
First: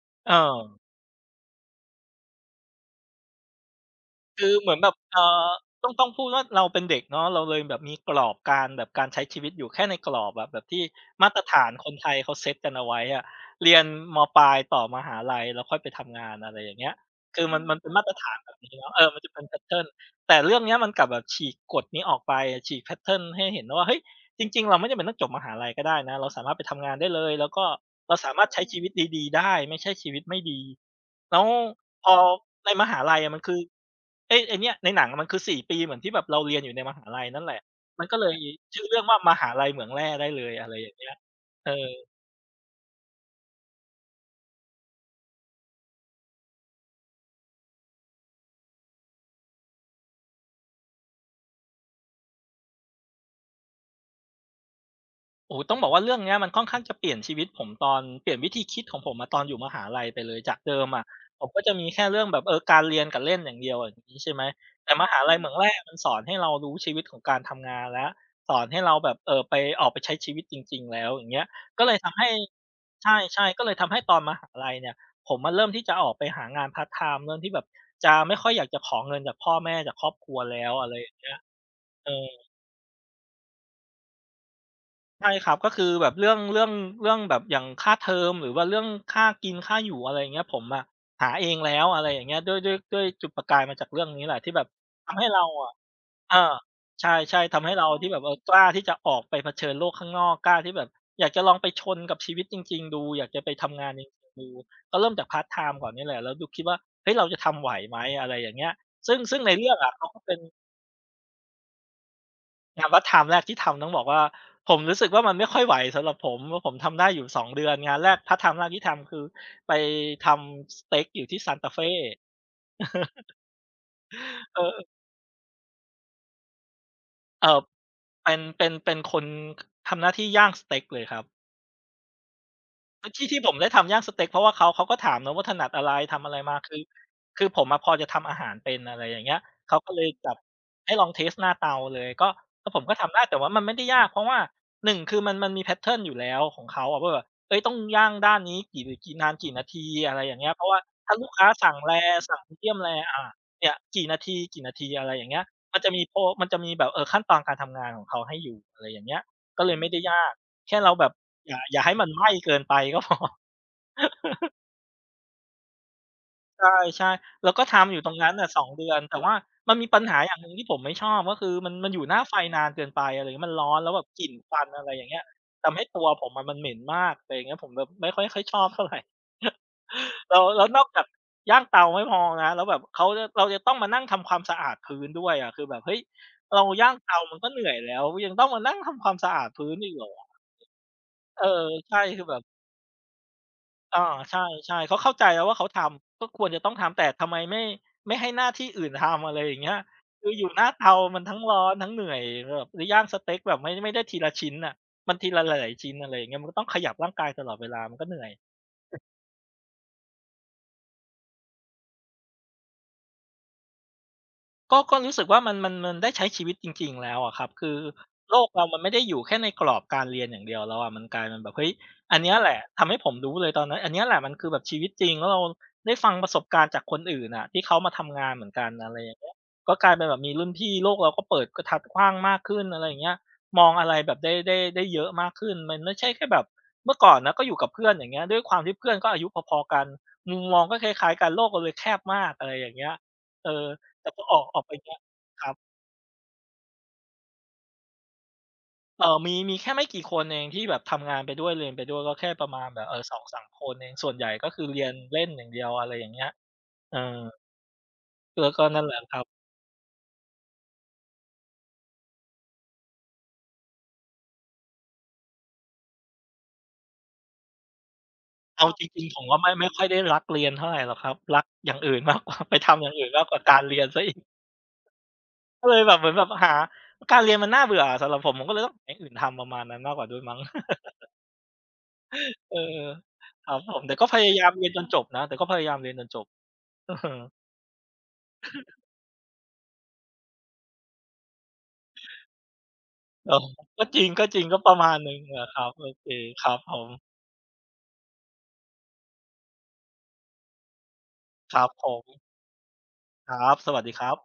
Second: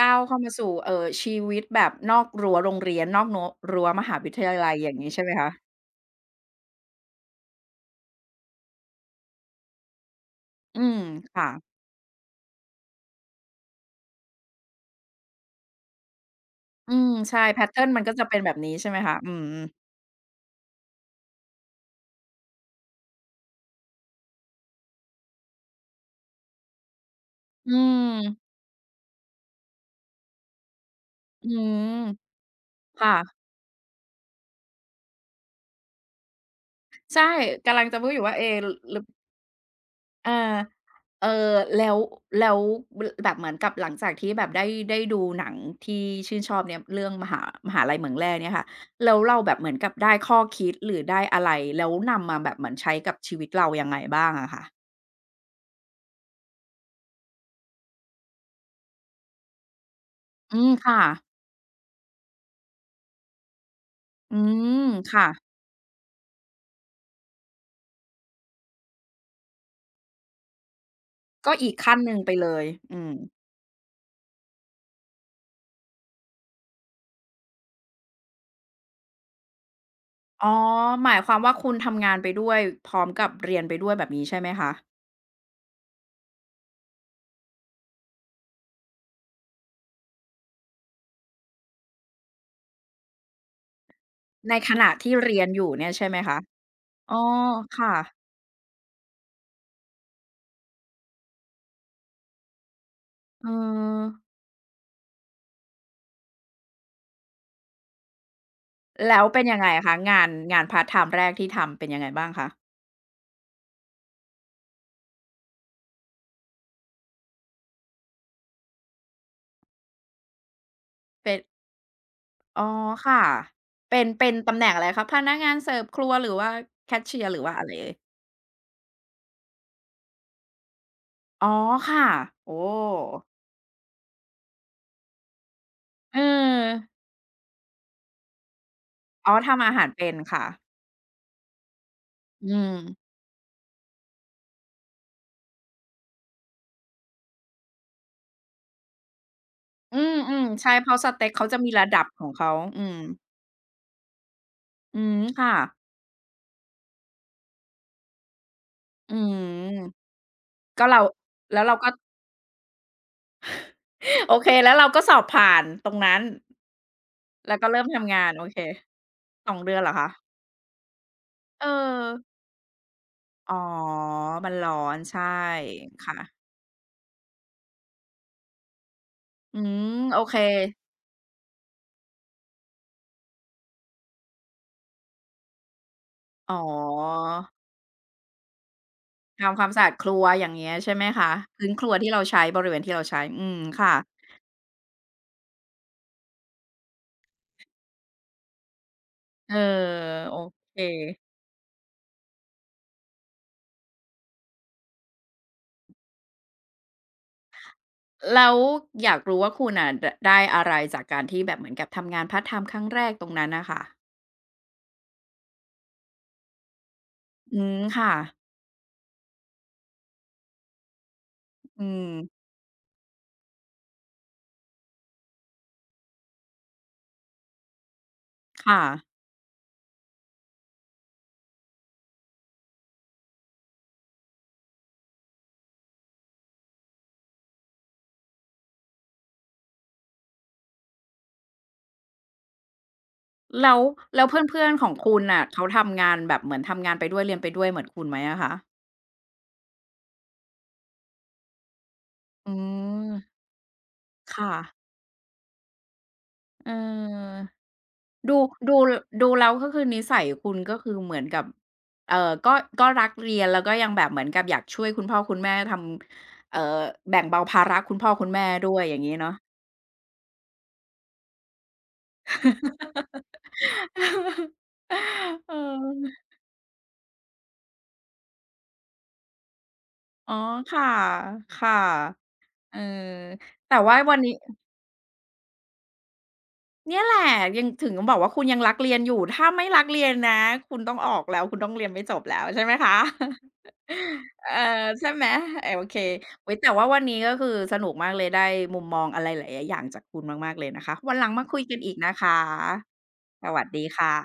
[SPEAKER 1] ก้าว
[SPEAKER 2] เออ
[SPEAKER 1] เข้ามาสู่ชีวิตแบบนอกรั้วโรงเรียนนอกโน้รั้วมหาวิท
[SPEAKER 2] คือ
[SPEAKER 1] ยา
[SPEAKER 2] เห
[SPEAKER 1] ลั
[SPEAKER 2] มื
[SPEAKER 1] ย
[SPEAKER 2] อน
[SPEAKER 1] อ
[SPEAKER 2] แบบ
[SPEAKER 1] ย่างงี้ใช่ไหมคะ
[SPEAKER 2] ต้องพูดว่าเราเป็นเด็กเนาะเราเลยแบบมีกรอบการแบบการใช้ชีวิตอยู่แค่ในกรอบอะแบบ
[SPEAKER 1] อื
[SPEAKER 2] ที่
[SPEAKER 1] ม
[SPEAKER 2] มาตร
[SPEAKER 1] ค่ะ
[SPEAKER 2] ฐานคนไทยเขาเซตกันเอาไว้อะเรียนมปลายต่อมหาลัยแล้วค่อยไปทำงานอะไรอย่างเงี้
[SPEAKER 1] อื
[SPEAKER 2] ย
[SPEAKER 1] มใช่
[SPEAKER 2] คือ
[SPEAKER 1] แพต
[SPEAKER 2] มัน
[SPEAKER 1] เทิร์
[SPEAKER 2] เป็
[SPEAKER 1] น
[SPEAKER 2] น
[SPEAKER 1] มั
[SPEAKER 2] มา
[SPEAKER 1] น
[SPEAKER 2] ต
[SPEAKER 1] ก็
[SPEAKER 2] ร
[SPEAKER 1] จะ
[SPEAKER 2] ฐาน
[SPEAKER 1] เป็น
[SPEAKER 2] แบ
[SPEAKER 1] แบบ
[SPEAKER 2] บ
[SPEAKER 1] นี้
[SPEAKER 2] นี้
[SPEAKER 1] ใช่
[SPEAKER 2] เนาะ
[SPEAKER 1] ไหม
[SPEAKER 2] เออ
[SPEAKER 1] คะ
[SPEAKER 2] มัน
[SPEAKER 1] อื
[SPEAKER 2] จะเป็
[SPEAKER 1] ม
[SPEAKER 2] นแพตเทิร์นแต่เรื่องเนี้ยมันกลับแบบฉีกกฎนี้ออกไปฉีกแพตเทิร์นให้เห็นว่าเฮ้ยจริงๆเราไม่จำเป็นต้องจบมหาลัยก็ได้นะเราสามารถไปทำงานได้เลยแล้วก็
[SPEAKER 1] อื
[SPEAKER 2] เราสา
[SPEAKER 1] ม
[SPEAKER 2] มารถใช้ชีวิตดีๆได้ไม่ใช่ชีวิตไม่ดีแล้ว
[SPEAKER 1] อื
[SPEAKER 2] พอ
[SPEAKER 1] ม
[SPEAKER 2] ในมหา
[SPEAKER 1] ค่ะ
[SPEAKER 2] ลัยอะมันคือเอ้ไอ้เนี่ยในหนังอะมันคือ4ปีเหมือนที่แบบเราเรียนอยู่ในมหาลั
[SPEAKER 1] ใช่
[SPEAKER 2] ยนั่นแหละ
[SPEAKER 1] กำลังจะ
[SPEAKER 2] มัน
[SPEAKER 1] พูด
[SPEAKER 2] ก็
[SPEAKER 1] อ
[SPEAKER 2] เล
[SPEAKER 1] ยู่
[SPEAKER 2] ย
[SPEAKER 1] ว่าเอล
[SPEAKER 2] ชื่อเรื่
[SPEAKER 1] ลึ
[SPEAKER 2] อง
[SPEAKER 1] บ
[SPEAKER 2] ว่ามหาลัยเหมืองแร่ได้
[SPEAKER 1] เอ
[SPEAKER 2] เลย
[SPEAKER 1] อ
[SPEAKER 2] อะไรอย่างเงี้ย
[SPEAKER 1] เออ
[SPEAKER 2] เออ
[SPEAKER 1] แล้วแล้วแบบเหมือนกับหลังจากที่แบบได้ได้ดูหนังที่ชื่นชอบเนี่ยเรื่องมหามหาลัยเหมืองแร่เนี่ยค่ะแล้วเราแบบเหมือนกับได้ข้อคิดหรือได้อะไรแล้วนำมาแบบเหมือนใช้กับชีวิตเรายังไงบ้างอะคะ
[SPEAKER 2] โอ้โฮต้องบอกว่าเรื่องเนี้ยมันค่อนข้างจะเปลี่ยนชีวิตผมตอนเปลี่ยนวิธีคิดของผมอะตอนอยู่มหาลัยไปเลยจา
[SPEAKER 1] อื
[SPEAKER 2] ก
[SPEAKER 1] ม
[SPEAKER 2] เดิม
[SPEAKER 1] ค่ะ
[SPEAKER 2] อะผมก็จะมีแค่เรื่องแบบเออการเรียนกับเล่นอย่างเดียวอย่างงี้ใช่
[SPEAKER 1] อื
[SPEAKER 2] ไหม
[SPEAKER 1] ม
[SPEAKER 2] แต่มหา
[SPEAKER 1] ค่ะ
[SPEAKER 2] ลัยเหมืองแรกมันสอนให้เรารู้ชีวิตของการทำงานแล้วสอนให้เราแบบไปออกไปใช้ชีวิตจริงๆแล้วอย่างเงี้ย
[SPEAKER 1] ก็อีก
[SPEAKER 2] ก็เลย
[SPEAKER 1] ขั้นหนึ่
[SPEAKER 2] ทำ
[SPEAKER 1] ง
[SPEAKER 2] ให้
[SPEAKER 1] ไปเลยอื
[SPEAKER 2] ใ
[SPEAKER 1] ม
[SPEAKER 2] ช่ๆก็เลยทำให้ตอนมหาลัยเนี่ยผมอะเริ่มที่จะออกไปหางานพาร์ตไทม์เริ่มที่แบบจะไม่ค่อยอยากจะขอเงินจากพ่อแม่จากครอบครัว
[SPEAKER 1] อ๋อ
[SPEAKER 2] แล้วอะไรอ
[SPEAKER 1] ห
[SPEAKER 2] ย่า
[SPEAKER 1] มา
[SPEAKER 2] ง
[SPEAKER 1] ยค
[SPEAKER 2] เงี้ย
[SPEAKER 1] วามว่าคุณทำ
[SPEAKER 2] เอ
[SPEAKER 1] งานไป
[SPEAKER 2] อ
[SPEAKER 1] ด้วยพร้อมกับเรียนไปด้วยแบบนี้ใช่ไหมคะ
[SPEAKER 2] ใช่ครับก็คือแบบเรื่องแบบอย่างค่าเทอมหรือว่าเรื่องค่ากินค่าอยู่อะไรอย่างเงี้ยผมอะหาเองแล้วอะไรอย่างเงี้ยด้วยจุดประกายมาจากเรื่องนี้แหละที่
[SPEAKER 1] ใน
[SPEAKER 2] แบบ
[SPEAKER 1] ขณะที่
[SPEAKER 2] ทำให้
[SPEAKER 1] เรีย
[SPEAKER 2] เรา
[SPEAKER 1] นอยู่
[SPEAKER 2] อะ
[SPEAKER 1] เนี่ยใช่ไหม
[SPEAKER 2] อา
[SPEAKER 1] คะอ๋อ
[SPEAKER 2] ใช่ๆทำให้เรา
[SPEAKER 1] ค่ะ
[SPEAKER 2] ที่แบบเออกล้าที่จะออกไปเผชิญโลกข้างนอกกล้าที่แบบอยากจะลองไปชนกับชีวิตจริงๆดูอยากจะ
[SPEAKER 1] เอ
[SPEAKER 2] ไป
[SPEAKER 1] อ
[SPEAKER 2] ทำงานจริงๆดูก็เริ่มจากพาร์ตไทม์ก่อนนี่แหละแล้วดูคิดว่าเฮ้ยเราจะทำไหวไหมอะไรอย่างเงี้ยซึ่ง
[SPEAKER 1] แล้ว
[SPEAKER 2] ซึ่ง
[SPEAKER 1] เป็น
[SPEAKER 2] ใน
[SPEAKER 1] ยังไง
[SPEAKER 2] เรื่องอะ
[SPEAKER 1] คะ
[SPEAKER 2] เขาก็
[SPEAKER 1] งาน
[SPEAKER 2] เป็น
[SPEAKER 1] งานพาร์ตไทม์แรกที่ทำเป็นยังไงบ้างคะ
[SPEAKER 2] งานพาร์ตไทม์แรกที่ทำต้องบอกว่าผมรู้สึกว่ามันไม่ค่อยไหวสำหรับผมเพราะผมทำได้อยู่2 เดือนงานแรกพาร์ตไทม์แรกที่ทำคือไปทำสเต็กอยู่
[SPEAKER 1] เป็
[SPEAKER 2] ที่
[SPEAKER 1] น
[SPEAKER 2] ซานตาเฟ
[SPEAKER 1] อ๋อค่ะเป็นเป็นตำ
[SPEAKER 2] เอ
[SPEAKER 1] แหน่งอะไร
[SPEAKER 2] อ
[SPEAKER 1] คะพนักงานเสิร์ฟครัวหรือว่าแคชเชียร์หรือ
[SPEAKER 2] เอ่
[SPEAKER 1] ว่า
[SPEAKER 2] อ
[SPEAKER 1] อะไรเอ่ย
[SPEAKER 2] เป็นคนทำหน้าที่ย่างสเต็กเลยครับ
[SPEAKER 1] อ๋อค่ะโอ้
[SPEAKER 2] เอที่ที่ผมได้ทำย่างสเต็กเพราะว่าเขาก็ถามเนาะว่าถนัดอะไร
[SPEAKER 1] เอ
[SPEAKER 2] ทำอะไรมา
[SPEAKER 1] อ
[SPEAKER 2] คือผมอะพอจะทำอาหารเป็นอะไรอย่าง
[SPEAKER 1] อ๋
[SPEAKER 2] เงี้
[SPEAKER 1] อ
[SPEAKER 2] ย
[SPEAKER 1] ทำอา
[SPEAKER 2] เขา
[SPEAKER 1] หาร
[SPEAKER 2] ก็เลย
[SPEAKER 1] เป็น
[SPEAKER 2] จับ
[SPEAKER 1] ค่ะ
[SPEAKER 2] ให้ลองเทสต์หน้าเตาเลยก็
[SPEAKER 1] อื
[SPEAKER 2] ก็
[SPEAKER 1] ม
[SPEAKER 2] ผมก็ทำได้แต่ว่ามันไม่ได้ยากเพราะว่าหนึ่งคือมันมีแพตเทิร์นอยู่แล้วของเขาอะว่าแบบเฮ้ยต้องย่างด้านนี้กี่นานกี่นาที
[SPEAKER 1] อื
[SPEAKER 2] อะไรอย่าง
[SPEAKER 1] ม
[SPEAKER 2] เงี้ยเพ
[SPEAKER 1] ๆ
[SPEAKER 2] ราะ
[SPEAKER 1] ใช่
[SPEAKER 2] ว่า
[SPEAKER 1] เพราะส
[SPEAKER 2] ถ้าลู
[SPEAKER 1] เต็ก
[SPEAKER 2] ก
[SPEAKER 1] เขา
[SPEAKER 2] ค้า
[SPEAKER 1] จะมี
[SPEAKER 2] สั่ง
[SPEAKER 1] ระดับ
[SPEAKER 2] Rare
[SPEAKER 1] ของ
[SPEAKER 2] สั่ง
[SPEAKER 1] เขา
[SPEAKER 2] Medium
[SPEAKER 1] อืม
[SPEAKER 2] Rare เนี่ยกี่นาทีกี่นาที
[SPEAKER 1] อื
[SPEAKER 2] อะไรอ
[SPEAKER 1] ม
[SPEAKER 2] ย่างเงี้ย
[SPEAKER 1] ค่ะ
[SPEAKER 2] มันจะมีโปรมันจะมีแบบขั้นตอนการทำงานของเขาให้อยู่อะไรอย่าง
[SPEAKER 1] อื
[SPEAKER 2] เงี้ย
[SPEAKER 1] ม
[SPEAKER 2] ก็เลยไม่ได้ยากแค่
[SPEAKER 1] ก็
[SPEAKER 2] เรา
[SPEAKER 1] เรา
[SPEAKER 2] แบบ อย่า
[SPEAKER 1] แล้ว
[SPEAKER 2] อ
[SPEAKER 1] เรา
[SPEAKER 2] ย่า
[SPEAKER 1] ก็
[SPEAKER 2] ให้มันไหม้เกินไปก็พอ
[SPEAKER 1] โอเคแล้วเราก็สอบผ่านตรงนั้น
[SPEAKER 2] ใช่ๆแล้ว
[SPEAKER 1] แล้ว
[SPEAKER 2] ก็
[SPEAKER 1] ก็เริ่ม
[SPEAKER 2] ทำอยู่ตร
[SPEAKER 1] ทำ
[SPEAKER 2] ง
[SPEAKER 1] งา
[SPEAKER 2] นั้
[SPEAKER 1] น
[SPEAKER 2] น
[SPEAKER 1] โอ
[SPEAKER 2] น่ะ
[SPEAKER 1] เค
[SPEAKER 2] สองเดือนแต่ว่า
[SPEAKER 1] สอง
[SPEAKER 2] มั
[SPEAKER 1] เดื
[SPEAKER 2] น
[SPEAKER 1] อน
[SPEAKER 2] มี
[SPEAKER 1] เหรอ
[SPEAKER 2] ปัญ
[SPEAKER 1] คะ
[SPEAKER 2] หาอย่างหนึ่งที่ผมไม่ชอบก็คือ
[SPEAKER 1] เอ
[SPEAKER 2] มันอยู่
[SPEAKER 1] อ
[SPEAKER 2] หน้าไฟนานเกินไปอะไรอย่างเงี้ยมั
[SPEAKER 1] อ๋
[SPEAKER 2] น
[SPEAKER 1] อ
[SPEAKER 2] ร้อนแล้วแบบกลิ่น
[SPEAKER 1] มั
[SPEAKER 2] ค
[SPEAKER 1] น
[SPEAKER 2] วัน
[SPEAKER 1] ร้อ
[SPEAKER 2] อะไรอ
[SPEAKER 1] น
[SPEAKER 2] ย่างเงี้ย
[SPEAKER 1] ใช่
[SPEAKER 2] ทำให้ตัว
[SPEAKER 1] ค่ะ
[SPEAKER 2] ผมอะมันเหม็นมากอะไรอย่างเงี้ยผมแบบไม่ค่อยค่อยชอบเท่าไร
[SPEAKER 1] อื มโอเค
[SPEAKER 2] แล้วนอกจากย่างเตาไม่พอนะแล้วแบบเราจะต้องมานั่งทำความสะอาดพื้นด้วยอะคือแบบเฮ้ย
[SPEAKER 1] อ๋อ
[SPEAKER 2] เราย่างเตามันก็เหนื่อยแล้วยังต้องมานั่งทำความสะอาด
[SPEAKER 1] ทำควา
[SPEAKER 2] พื้
[SPEAKER 1] ม
[SPEAKER 2] น
[SPEAKER 1] สะอา
[SPEAKER 2] อี
[SPEAKER 1] ด
[SPEAKER 2] กเหร
[SPEAKER 1] ค
[SPEAKER 2] อ
[SPEAKER 1] รัวอย่างเงี้ยใช่ไหมคะ
[SPEAKER 2] เออ
[SPEAKER 1] พื้นครัว
[SPEAKER 2] ใช่
[SPEAKER 1] ที่เรา
[SPEAKER 2] คือแบบ
[SPEAKER 1] ใช้บริเวณที่เราใช้อืมค่ะ
[SPEAKER 2] อาใช่ๆเขาเข้าใจแล้วว่าเขาทำก็ควรจะต้องทำแต่ทำไมไม่ให้หน้าที่อื่นทำอะไรอ
[SPEAKER 1] เออ
[SPEAKER 2] ย่างเงี้ยคือ
[SPEAKER 1] โอ
[SPEAKER 2] อยู่หน้า
[SPEAKER 1] เค
[SPEAKER 2] เตามันทั้งร้อนทั้งเหนื่อยแบบจะย่างสเต็กแบบไม่ได้ทีละชิ้นน่ะมันทีละหลายๆชิ้นอะไรอย่างเงี้ยมันก็ต้องขยับร่างกายตลอดเวลามันก็เหนื่อย
[SPEAKER 1] แล้วอยากรู้ว่าคุณน่ะดได้อะไรจากการที่แบบเหมือนกับทำงานพาร์ตไทม์ครั้งแรกตรงนั้นน่ะค่ะ
[SPEAKER 2] ก็รู้สึกว่ามันได้ใช้ชีวิตจริงๆแล้วอะครับ
[SPEAKER 1] อื
[SPEAKER 2] คือ
[SPEAKER 1] มค่ะ
[SPEAKER 2] โลกเรามันไม่ได้อยู่แค่ในกรอบการเรียนอย่างเดียวแล้วอะมันกลายเป็นแบบเฮ้ย
[SPEAKER 1] อืม
[SPEAKER 2] อันเนี้ยแหละทำให้ผมรู้เลยตอนนั้นอันเนี้ยแหละมันคือแบบชีวิตจริงแล้วเราได้ฟังประสบการณ์จากคนอื่นอะที่เขามาทำงานเหมือนกัน
[SPEAKER 1] ค่ะ
[SPEAKER 2] อะไรอย่างเงี้ยก็กลายเป็นแบบมีรุ่นพี่โลกเราก็เปิดกระทัดกว้างมากขึ้นอะไรอย่างเงี้ยมองอะไรแบบได้เยอะมากขึ้นมันไม่ใช่แค่แบบเมื่อก่อนนะก็อยู่กับเพื่อนอย่างเงี้ยด้วยความที่เพื่อนก็อายุพอๆกันมุมมองก็คล้ายๆกันโลกเราเลยแคบมากอะไรอย่างเงี้ยเออ
[SPEAKER 1] แล้ว
[SPEAKER 2] แต่พ
[SPEAKER 1] แล้
[SPEAKER 2] อ
[SPEAKER 1] วเ
[SPEAKER 2] ออกออ
[SPEAKER 1] พื่
[SPEAKER 2] ก
[SPEAKER 1] อน
[SPEAKER 2] ไป
[SPEAKER 1] ๆของ
[SPEAKER 2] เนี่ย
[SPEAKER 1] คุณน่ะ
[SPEAKER 2] ครับ
[SPEAKER 1] เขาทำงานแบบเหมือนทำงานไปด้วยเรียนไปด้วยเหมือนคุณไหมอะคะ
[SPEAKER 2] มีแค่ไม่กี่คนเองที่แบบทำงานไปด้วยเรียนไปด้วยก็แค่ป
[SPEAKER 1] อื
[SPEAKER 2] ระมาณแบบสอง
[SPEAKER 1] ม
[SPEAKER 2] สามคนเองส่วนใหญ่ก็
[SPEAKER 1] ค่ะ
[SPEAKER 2] คือเรียนเล่นอย่างเดียวอะไรอย่างเงี้ย
[SPEAKER 1] เออ
[SPEAKER 2] เออ
[SPEAKER 1] ดู
[SPEAKER 2] แล้วก็
[SPEAKER 1] ดู
[SPEAKER 2] นั่นแหละครับ
[SPEAKER 1] ดูแล้วก็คือนิสัยคุณก็คือเหมือนกับก็ก็รักเรียนแล้วก็ยังแบบเหมือนกับอยากช่วยคุณพ่อคุณแม่ทำแบ่งเบาภาระคุณพ่อคุณแม่
[SPEAKER 2] เอา
[SPEAKER 1] ด้ว
[SPEAKER 2] จ
[SPEAKER 1] ยอย่า
[SPEAKER 2] ริ
[SPEAKER 1] ง
[SPEAKER 2] งๆ
[SPEAKER 1] งี้
[SPEAKER 2] ผม
[SPEAKER 1] เนาะ
[SPEAKER 2] ก็ไม่ค่อยได้รักเรียนเท่าไรหรอกครับรักอย่างอื่นมากกว่าไปทำอย่างอื่นมากกว่าการเรียนเสียอีก
[SPEAKER 1] เอ
[SPEAKER 2] ก็เลยแบบเหมือน
[SPEAKER 1] อ
[SPEAKER 2] แบบหาการเรียนมันน่าเบื่ออะสำหรับผมผมก็เลยต้องหาอย่างอื่นทำประมาณนั้นมากกว่าด้วย
[SPEAKER 1] อ๋อ
[SPEAKER 2] มั้ง
[SPEAKER 1] ค่ะค่ะ
[SPEAKER 2] เอ
[SPEAKER 1] เออ
[SPEAKER 2] อครับผ
[SPEAKER 1] แต่
[SPEAKER 2] มแต่
[SPEAKER 1] ว่า
[SPEAKER 2] ก็
[SPEAKER 1] วั
[SPEAKER 2] พ
[SPEAKER 1] นนี้
[SPEAKER 2] ยายามเรียนจนจบนะแต่ก็พยายามเรียนจนจบ ออ
[SPEAKER 1] เนี่ย
[SPEAKER 2] ฮึ
[SPEAKER 1] แหละยังถึงบอกว่าคุณยังรักเรียนอยู่ถ้าไม่รักเรียนนะคุณต้องออกแล้วคุณต้องเรียนไม่จบแล้วใช่ไหมคะ
[SPEAKER 2] เออก็จริงก็จ ริง
[SPEAKER 1] เออ
[SPEAKER 2] ก็ประมาณห
[SPEAKER 1] ใช่
[SPEAKER 2] นึ่ง
[SPEAKER 1] ไหม
[SPEAKER 2] อะครั
[SPEAKER 1] เอ
[SPEAKER 2] บ
[SPEAKER 1] อโอ
[SPEAKER 2] โอ
[SPEAKER 1] เค
[SPEAKER 2] เคค
[SPEAKER 1] อุ๊
[SPEAKER 2] รั
[SPEAKER 1] ย
[SPEAKER 2] บ
[SPEAKER 1] แต่
[SPEAKER 2] ผ
[SPEAKER 1] ว่า
[SPEAKER 2] ม
[SPEAKER 1] วันนี้ก็คือสนุกมากเลยได้มุมมองอะไรหลายๆอย่างจากคุณมากๆเลยนะคะวันหลังมา
[SPEAKER 2] ค
[SPEAKER 1] คุย
[SPEAKER 2] รับ
[SPEAKER 1] กัน
[SPEAKER 2] ผ
[SPEAKER 1] อีกนะ
[SPEAKER 2] ม
[SPEAKER 1] คะ
[SPEAKER 2] ค
[SPEAKER 1] ส
[SPEAKER 2] รับ
[SPEAKER 1] วัส
[SPEAKER 2] สวัส
[SPEAKER 1] ดี
[SPEAKER 2] ดีครั
[SPEAKER 1] ค่ะ
[SPEAKER 2] บ